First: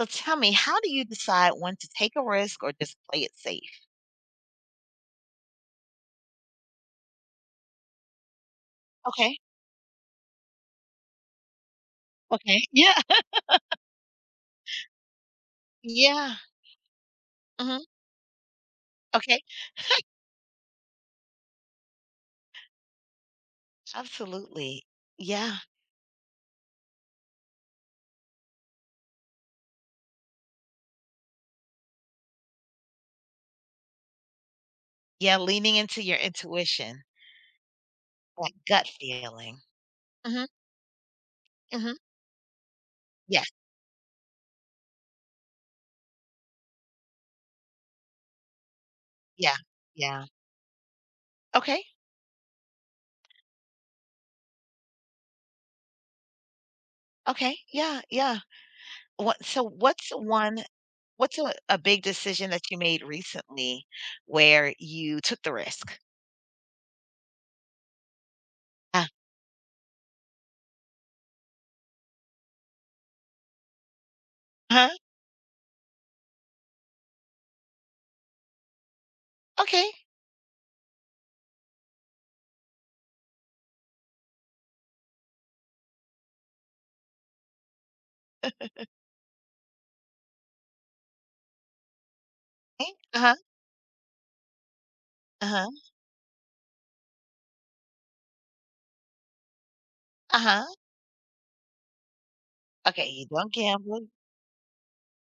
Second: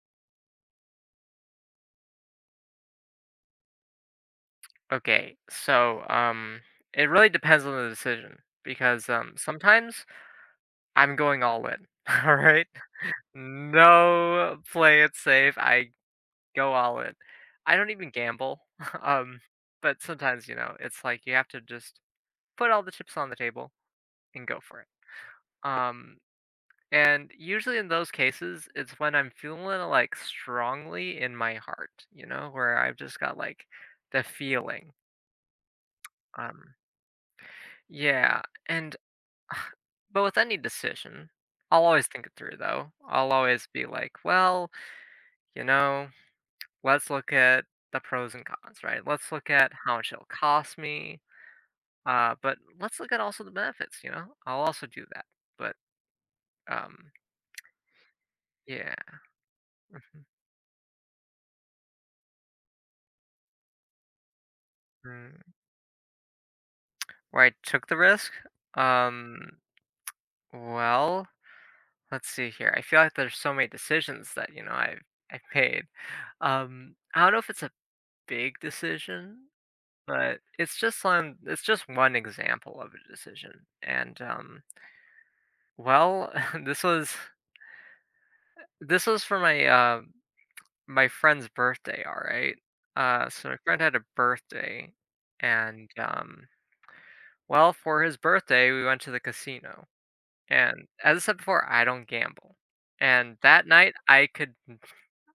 So tell me, how do you decide when to take a risk or just play it safe? Okay, so um, it really depends on the decision because Okay. sometimes I'm going all in. All Okay. right, Yeah. no, play it safe. I Yeah. go all in. I hmm don't even gamble. Um, Okay. but sometimes you know it's like you have to just put all the chips on the table and go for Absolutely. it. Yeah. And usually in those cases, it's when I'm feeling like strongly in my heart, you know, where I've just got like the feeling. Yeah. Leaning into your Um, intuition, yeah, that gut and feeling. but with hmm any decision, I'll hmm always think it through though. I'll Yeah. always be like, well, you know, let's look at the pros and cons, right? Let's look Yeah. at how much Yeah. it'll cost me. Okay. But let's look at also the benefits, you know? I'll also do that. But um Okay. Yeah. Yeah. yeah. What, so what's Mhm. one, what's a, a big decision that you made recently where you took the Mm. risk? Where I took the risk? Uh Um well, let's see here. I feel like there's so many decisions that, you know, huh. I've made. I don't know if it's a big decision, Okay. but it's just one, it's just one example of a decision. And, well, this was this was for my, my friend's birthday, alright? Eh, Uh-huh. So my friend had a birthday, Uh-huh. and, well, for his birthday, we went to the casino, Uh-huh. and as I said before, I don't gamble. Okay. You And don't that night, gamble.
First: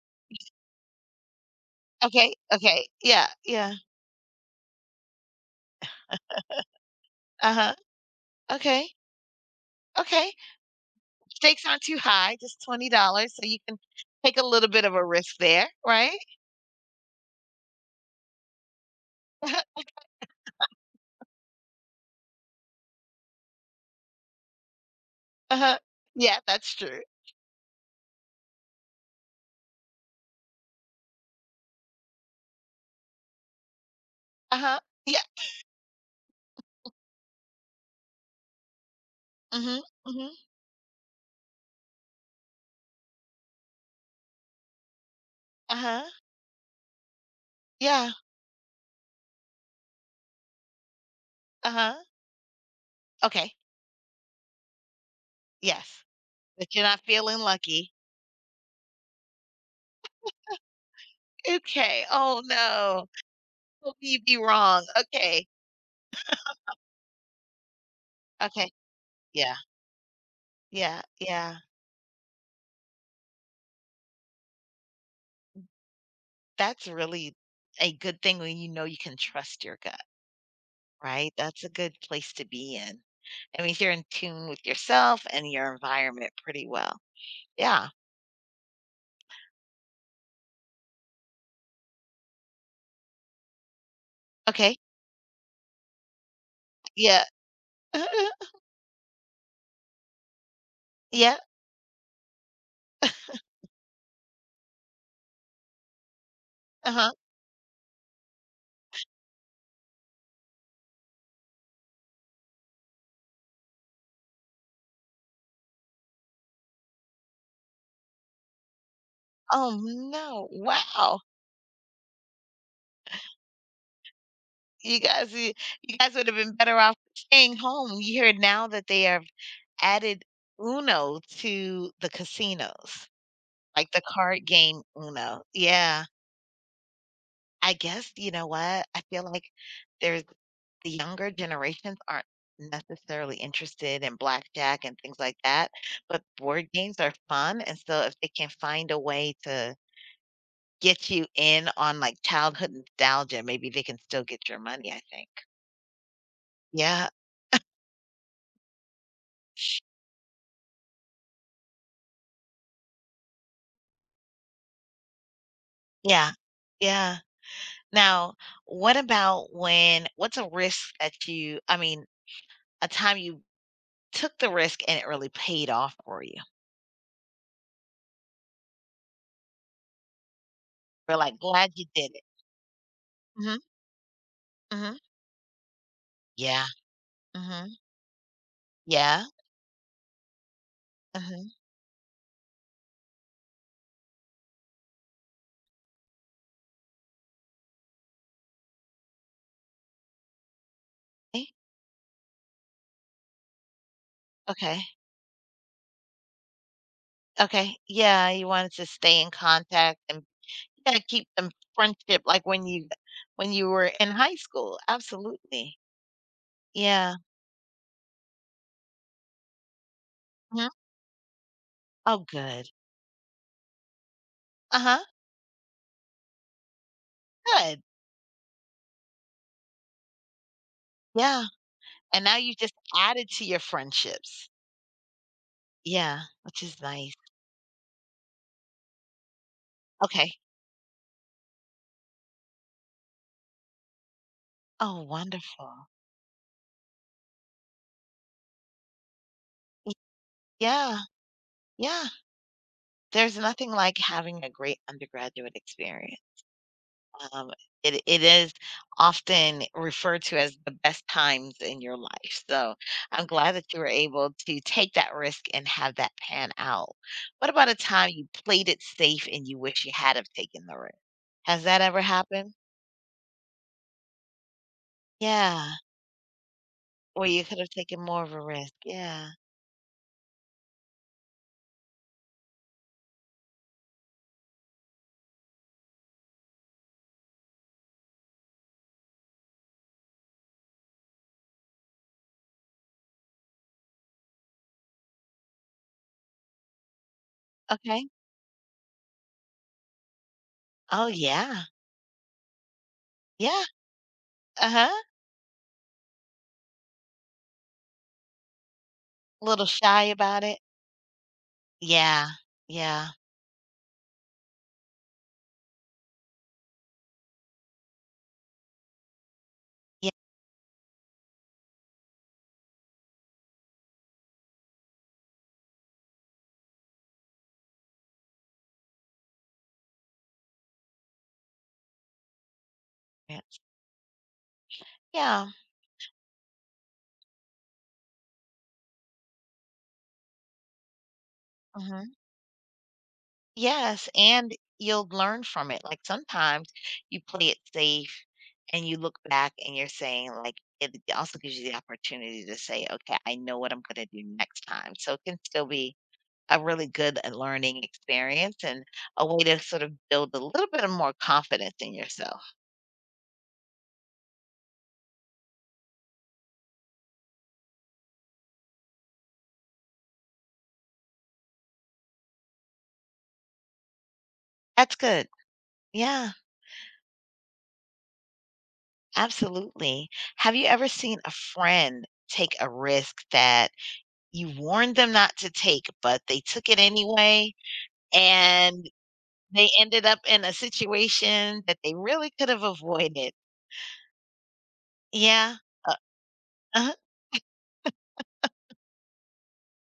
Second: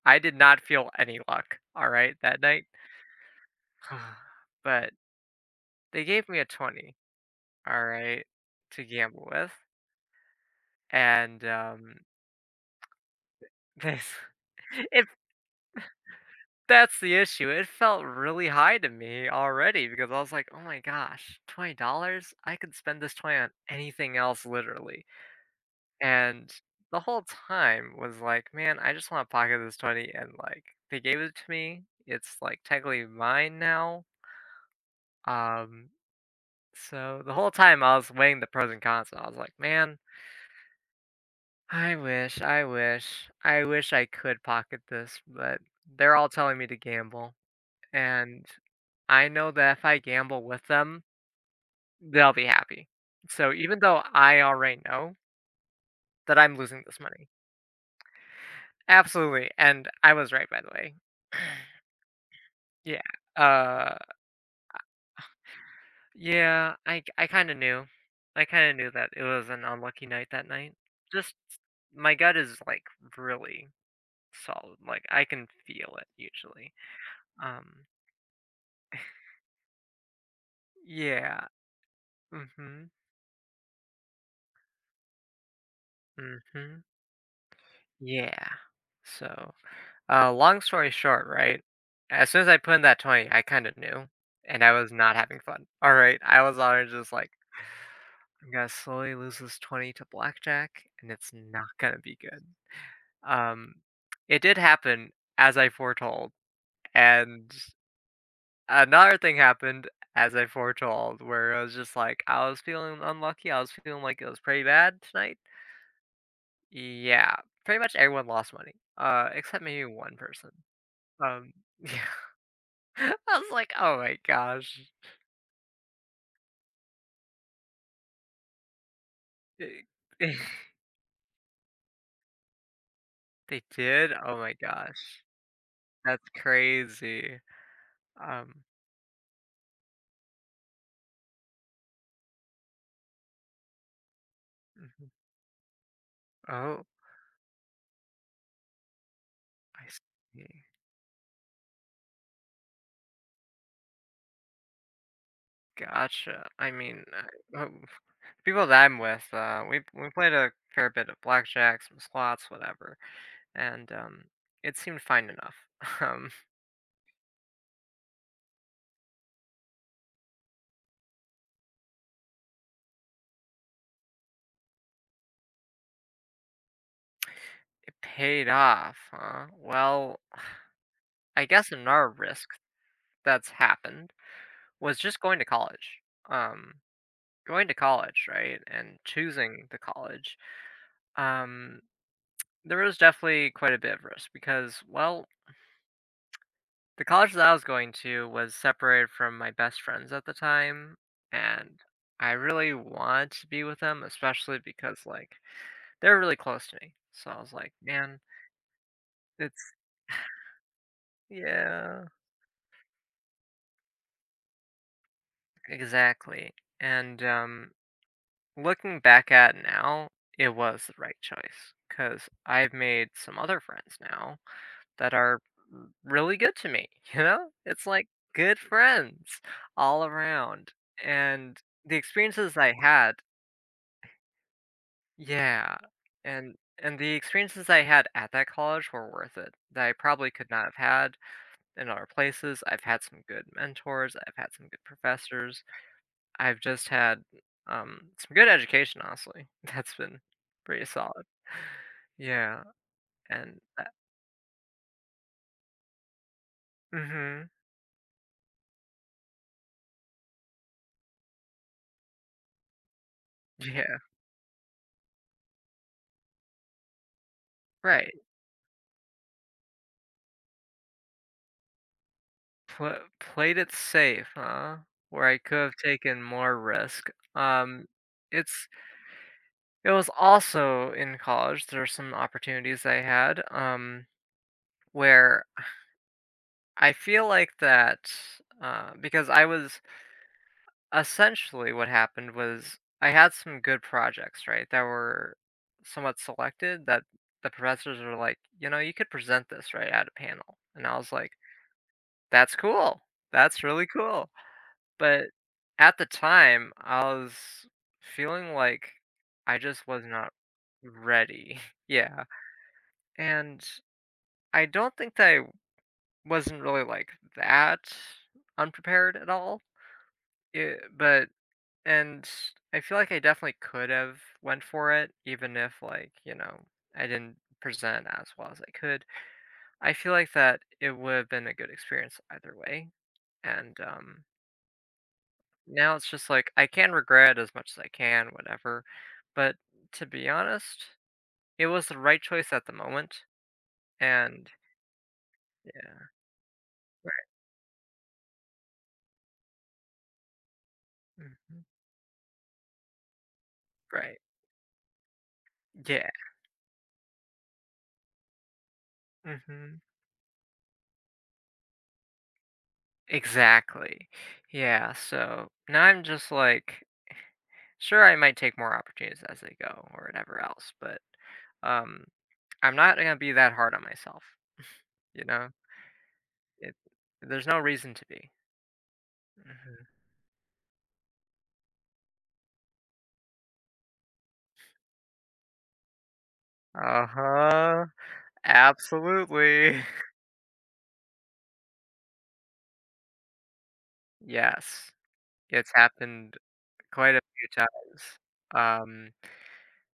I did not feel any luck, alright, Okay, that night? okay. Yeah, yeah. But they gave me a 20, Uh-huh. alright, to Okay, gamble with. okay. And, Stakes aren't too high, just $20, so you can this take a little bit of a if risk there, right? that's the issue, it felt really high to me Uh-huh, already because I was like, "Oh my gosh, $20? I could spend this 20 on anything else literally." uh-huh. Yeah, And that's the true. whole time was like, "Man, I just wanna pocket this 20," and, like, they gave it to me. It's, like, technically mine now. Uh-huh. Yeah. Um, so the whole time I was weighing the pros and cons, and I was like, Mhm, "Man, mhm. I wish, I wish, I wish I could pocket this," but Uh-huh. they're all telling me to gamble, Yeah, and I know that if I gamble with them, uh-huh. they'll be happy. Okay, So even though I already know yes. that I'm But losing you're this not money, feeling lucky. absolutely, and I was right, by the way. Okay. Oh, Yeah, no. Hope you be wrong. Okay, yeah, I kind of knew, I okay. kind of knew that it was Yeah, an unlucky night that night. yeah, Just yeah. my gut is like really solid, like I can feel it usually. That's really Um, a good thing when you know you can trust your gut. Right? Yeah. That's a good place to be Mhm. in. That means you're in tune with yourself and your environment pretty Mhm. well. Yeah. Yeah. So, long story short, right? As soon as I put in that 20, I kind of knew, and I Okay. was not having fun. All right, I was on just Yeah. like, I'm gonna slowly lose this 20 to blackjack, and it's Yeah. not gonna be good. Um, it did happen as I foretold, Uh-huh. and another thing happened as I foretold, where I was just like, I was feeling unlucky. I was feeling like it was pretty bad tonight. Yeah, pretty much everyone lost money, except Oh, maybe one no. person. Wow. Um, yeah, I was like, "Oh my gosh." You guys you, you guys would have been better off staying home. You hear now that they have They added Uno to the casinos, they like the did? Oh card my game gosh. Uno. Yeah. That's crazy. I guess you know Um, what? I feel like there's the younger generations aren't necessarily interested in blackjack and mhm. things like that, but board Oh, games are fun, and so if they can find a way to I see. get you in on, like, childhood nostalgia, maybe they can still get your money, I think. Gotcha. I mean, Yeah. I oh, people that I'm with, we played a fair bit of blackjack, some slots, whatever, and, it seemed fine enough. Um, Yeah. Yeah. Now, what about when what's a risk that you I mean, a time you took the risk and it really paid off for you? it paid off, huh? Well, We're, like, I glad guess you in our did it. risk that's Mhm, happened mhm. was just going to college. Yeah. Um, Going to Mhm. college, right, and Yeah. choosing the college. Mhm. Um, there was definitely quite a bit of risk because, well, the college that I was going to was separated from my best friends at the time, Eh, and I really wanted to be with them, especially okay. because like they're really close to me. So I was like, Okay, man, yeah, you wanted to stay in it's contact and, yeah, keep them yeah, friendship like when you were in high school, absolutely. exactly. Yeah, And Looking back at now, it mhm. was the right choice because Oh, good. I've made some other friends now Uh-huh, that are r- really good to me. You know, good, it's like good friends all around, yeah, and the and now you experiences just I had, added to your friendships. yeah, Yeah, and which is and the nice. experiences I had at that college were worth it. That I probably Okay. could not have had in other places. I've had some good mentors. I've had some good Oh, professors. wonderful. I've just had, some good education, honestly. Y That's been pretty yeah, solid. yeah. Yeah, There's and nothing that like having a great undergraduate experience. Mhm. Um, it is often referred to as the best times in your life. So I'm glad that you were Yeah, able to take that risk and have that pan out. What about a time right. you played it safe and you wish you had have taken the risk? Has that ever happened? Pla- played it safe, huh? Where I could Yeah. have taken more risk. Or you could have taken more of a it's risk. Yeah. it was also in college, there are some opportunities I had, where I feel like that, because I was essentially what happened was I had some good projects, right, that were somewhat selected, that the professors Okay. were like, you know, you could present this right at a panel. And I Oh was like, yeah. that's cool. Yeah. That's really cool. Uh-huh. But at the time, I was feeling like A I little just shy was not about it. ready. Yeah. Yeah. Yeah. And I don't think that I wasn't really like that unprepared at all. Yeah. It, but And I feel like I definitely could have went for it, even if like, you know, I didn't present as well as I could. I feel like that it would have been a good experience either way. And Yeah. Now it's just like I can regret as much as I can, whatever. But to be honest, it was the Mhm. right choice at the moment. Yes, And and you'll learn from it. Like, yeah, sometimes you right. play it safe and you look back and you're saying, like, it also gives Hmm. you the opportunity to say, "Okay, I know what I'm gonna Right. do next time." So it can still be Yeah. a really good, learning experience and a way to Hmm. sort of build a little bit of more confidence in yourself. Exactly. Yeah. So now I'm just like sure I might take more opportunities as they go or whatever else, but um, I'm not gonna be that hard on myself. That's You good. know, Yeah, it, there's no reason to be. Hmm. absolutely. Have you ever seen a friend take a risk that you warned them not to take, but they took it Uh anyway, huh. and they Absolutely. ended up in a situation that they really could have avoided. Yes, Yeah. it's Uh, happened uh-huh, quite a few times.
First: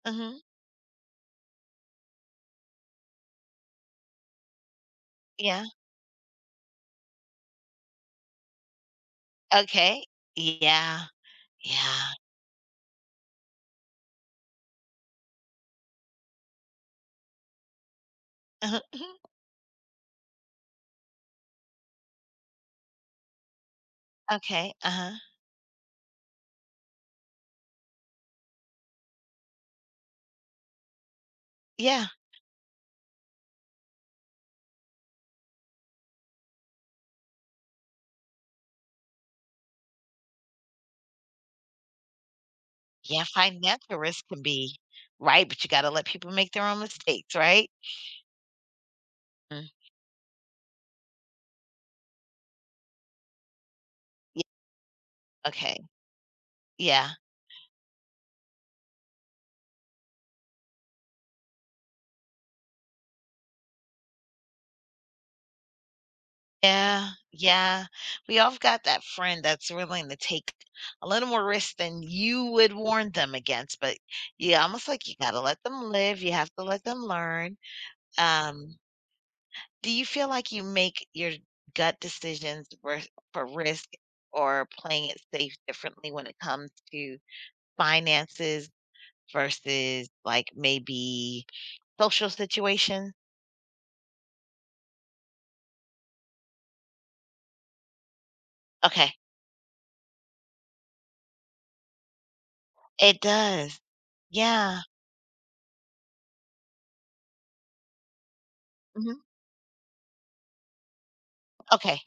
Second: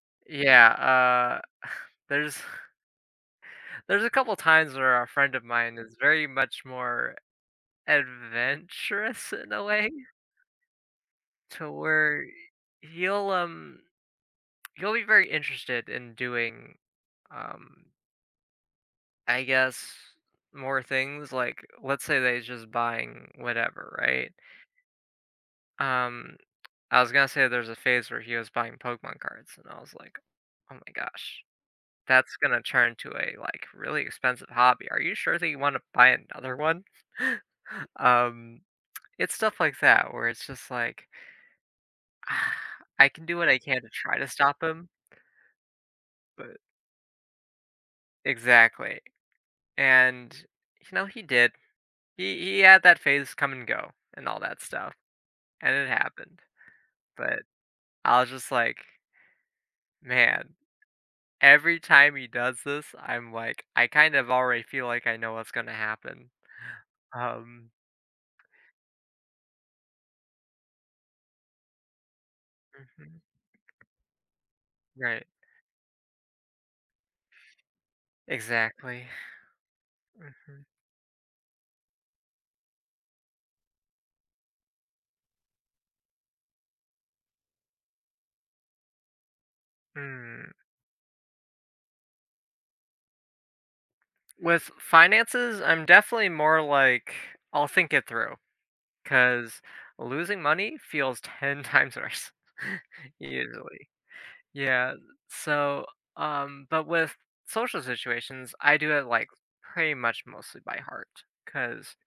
mhm, Yeah. There's there's a couple times where a friend of yeah, mine is very much more adventurous in a way okay. Yeah, to yeah. where he'll You'll be very interested in doing, um, Uh-huh, mhm, I guess, more things. Like, let's say that he's just buying whatever, right? okay, uh-huh. Um, I was gonna say there's a phase where he was buying Pokemon cards, and I was like, oh my gosh, Yeah, that's gonna turn to a like really expensive hobby. Are you sure that you want to buy another one? um, it's stuff like that where it's just like, ah, I yeah, can do what I can to financial try risk to can stop be him, right, but you gotta let people make but their own mistakes, right? exactly, Mm, and you know he did. He had that phase come and go and all yeah, that stuff, and okay, it happened. yeah. But I was just like, "Man, every time he does this, I'm like, I kind of already feel like I know what's gonna happen." Yeah, Um, yeah. We all got that friend that's willing to take a little more risk than you would warn mhm, them against, but yeah, almost like you right. gotta let them live, you have to let them learn. Um, Exactly. do you feel like you Mhm. make your gut decisions for risk or playing it safe differently when it comes to finances versus like Mm. maybe social situations? With finances, I'm definitely more like, I'll think it through Okay. because losing money feels 10 times worse It does. usually. Yeah. Yeah, so, but with social situations, I do it, Mhm. like, pretty much mostly by heart, because, Okay.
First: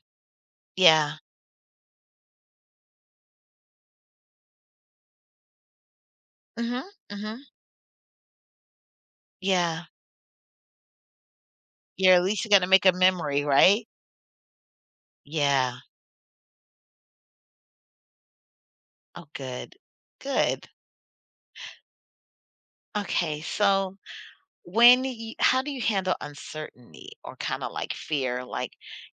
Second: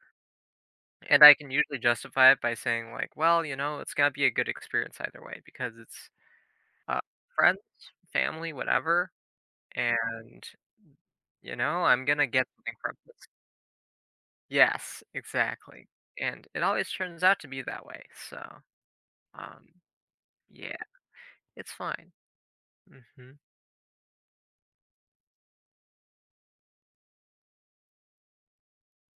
Yeah. and I can usually justify it by saying, like, "Well, you know, it's gonna be a good experience either way because it's, Mhm. uh, Mhm. friends, family, whatever, Yeah. and, you know, I'm You're at gonna get least gonna something make a from this." memory, right? Yes, Yeah. exactly, and it always turns out to be that way, so, Oh, um, good. Good. yeah, it's fine. Mhm. Okay. So When you how do you handle uncertainty or kinda like fear? Like,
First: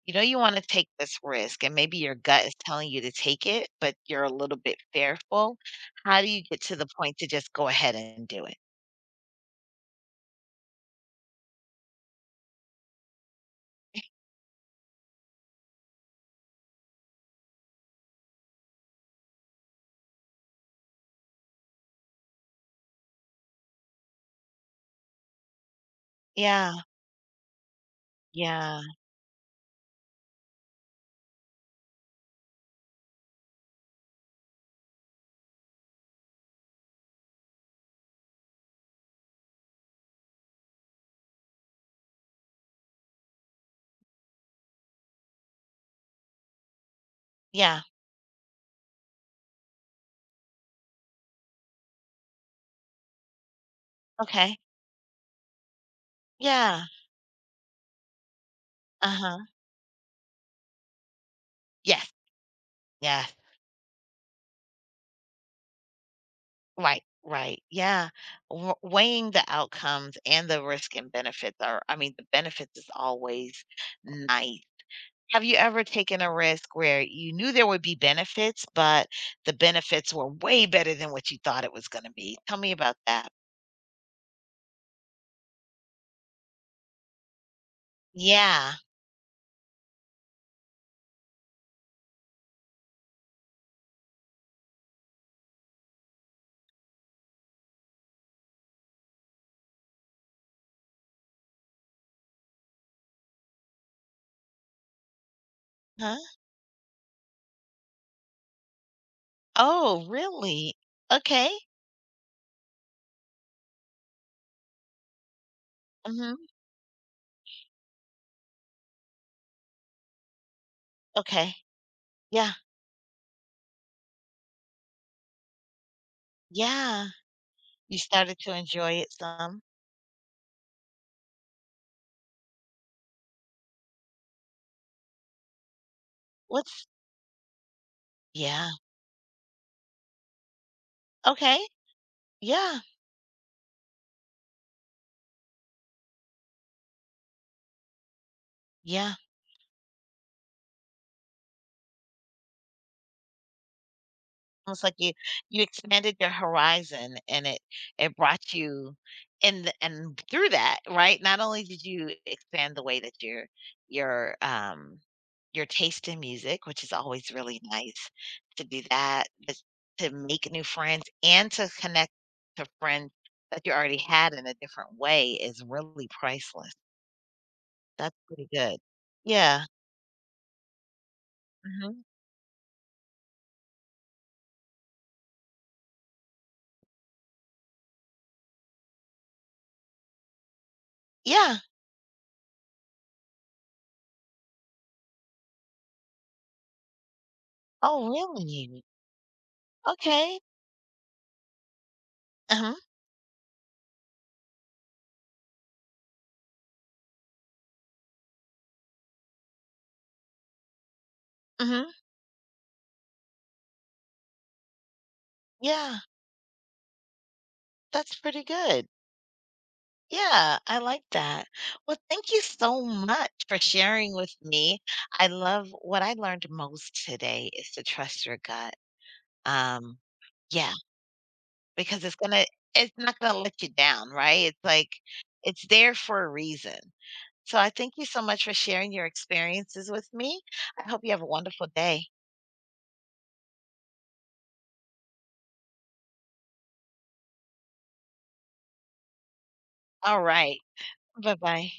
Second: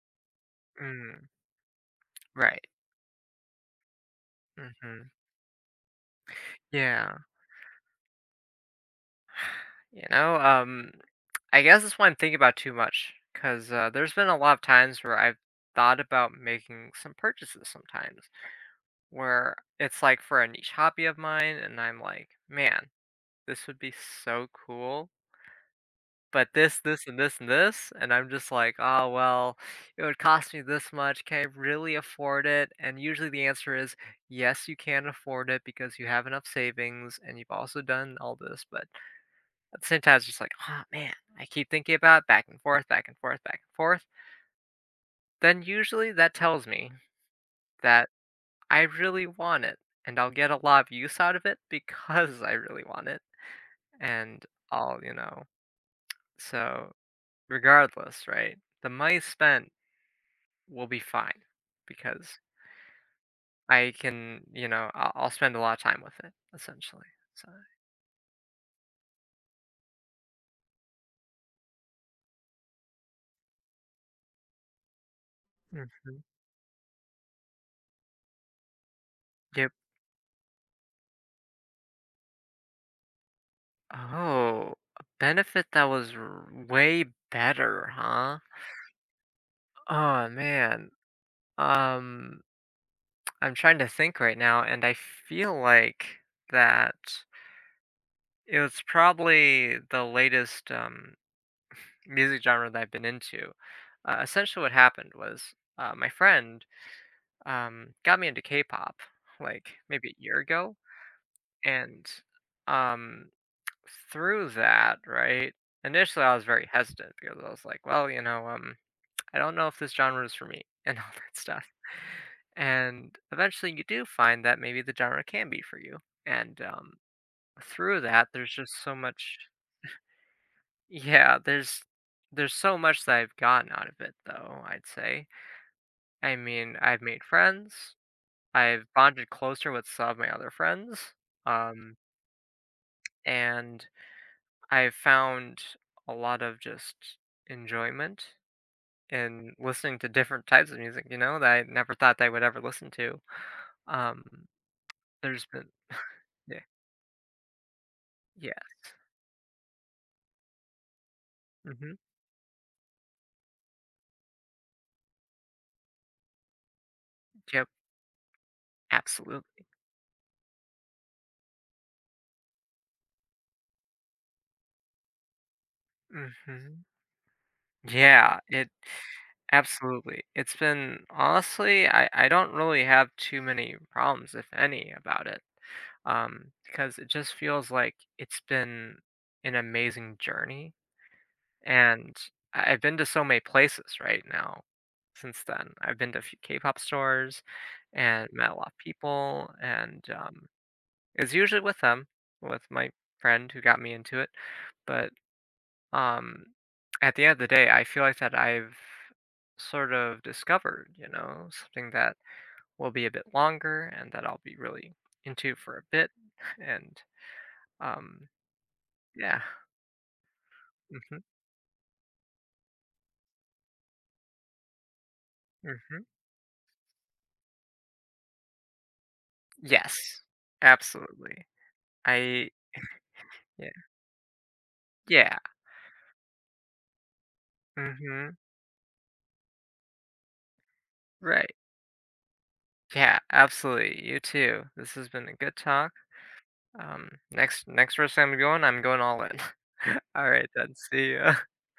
you know you wanna take this Mm, risk and maybe your gut is right. telling you to take it, but you're a little bit Mhm. fearful. How do you get to the point Yeah. to just go ahead and do it? You know, I guess that's why I'm thinking about too much because there's been a lot of times where I've thought about making some purchases sometimes where it's like for a niche hobby of mine, and I'm like, man, this would be so cool. But Yeah, this, and this, and this, and I'm just like, yeah, oh well, it would cost me this much. Can I really afford it? And usually the answer is yes, you can afford it because you have enough savings and you've also done all this. But at the same time, it's just like, oh man, I keep thinking about it back and forth, back and forth, back and forth. Then usually that tells me yeah, that I really want it and I'll get a lot of use out of it because I really want it. And okay, I'll, you know, yeah, so regardless, right? The money uh-huh, spent will be fine yes, because yes, I can, you know, I'll spend a lot of time with it right, essentially. So, right, yeah. W weighing the outcomes and the risk and benefits are I mean, the benefits is always nice. Have you ever taken mhm. a risk where you knew there would be benefits, but the Yep. benefits were way better than what you thought it was gonna be? Tell me about that. Oh, a benefit that was r- way better, huh? Yeah. Oh man. Um I'm trying to think right now and I feel like that it was probably the latest music genre that I've been into. Essentially what happened was my Huh? friend got me into K-pop like Oh, maybe a year really? ago, Okay. and um through that, right? Initially I Mhm. was very hesitant because I was like, well, you know, I don't know if this genre is for me, and all that Okay. stuff. Yeah. And eventually, you do find that maybe the genre can be for you. And Yeah. You through that, started to there's just so enjoy it much. some? Yeah, there's so much that I've gotten out of it, though. I'd say. I mean, What's I've made friends. Yeah. I've bonded closer with some of my other friends. Okay. Um, Yeah. and I've found a lot of just enjoyment Yeah. in listening to different types of music. You know that I never thought that I would ever listen to. Um, Almost like there's you been expanded your Yeah, horizon and it brought yes. you in the, and through that right not only did Mhm. you expand the way that your um your taste in music which is always really Yep, nice to do that but absolutely. to make new friends and to connect to friends that you already had in a different way is really priceless. Mhm. That's Yeah, pretty it good. Yeah. absolutely. It's been honestly, hmm I don't really have too many problems, if any, about it. Because it just feels like it's been an amazing journey, yeah. and I've been to so many places right now since then. I've been to a few K-pop stores Oh and met a lot of really? people, and, Okay. It's usually with them, with Uh-huh. my friend who got me into it, but, um, at the end of the day, I feel like that I've sort of discovered, you know, hmm something that will be a bit longer and that I'll be really into for a yeah. bit, and, That's um, pretty good. yeah. Yeah, I like Mhm, that. Well, thank you so much for sharing with me. I love what mhm. I learned most today is to trust your gut. Um, Yes, yeah, absolutely. because I it's not gonna let you yeah, down, right? It's like yeah, it's there for a reason. So I thank you so mhm, much for sharing your experiences with me. I hope you have a right. wonderful day. Yeah, absolutely, you too. This has been a good talk. Next person I'm going all in. All Alright right. then, see ya. Bye-bye.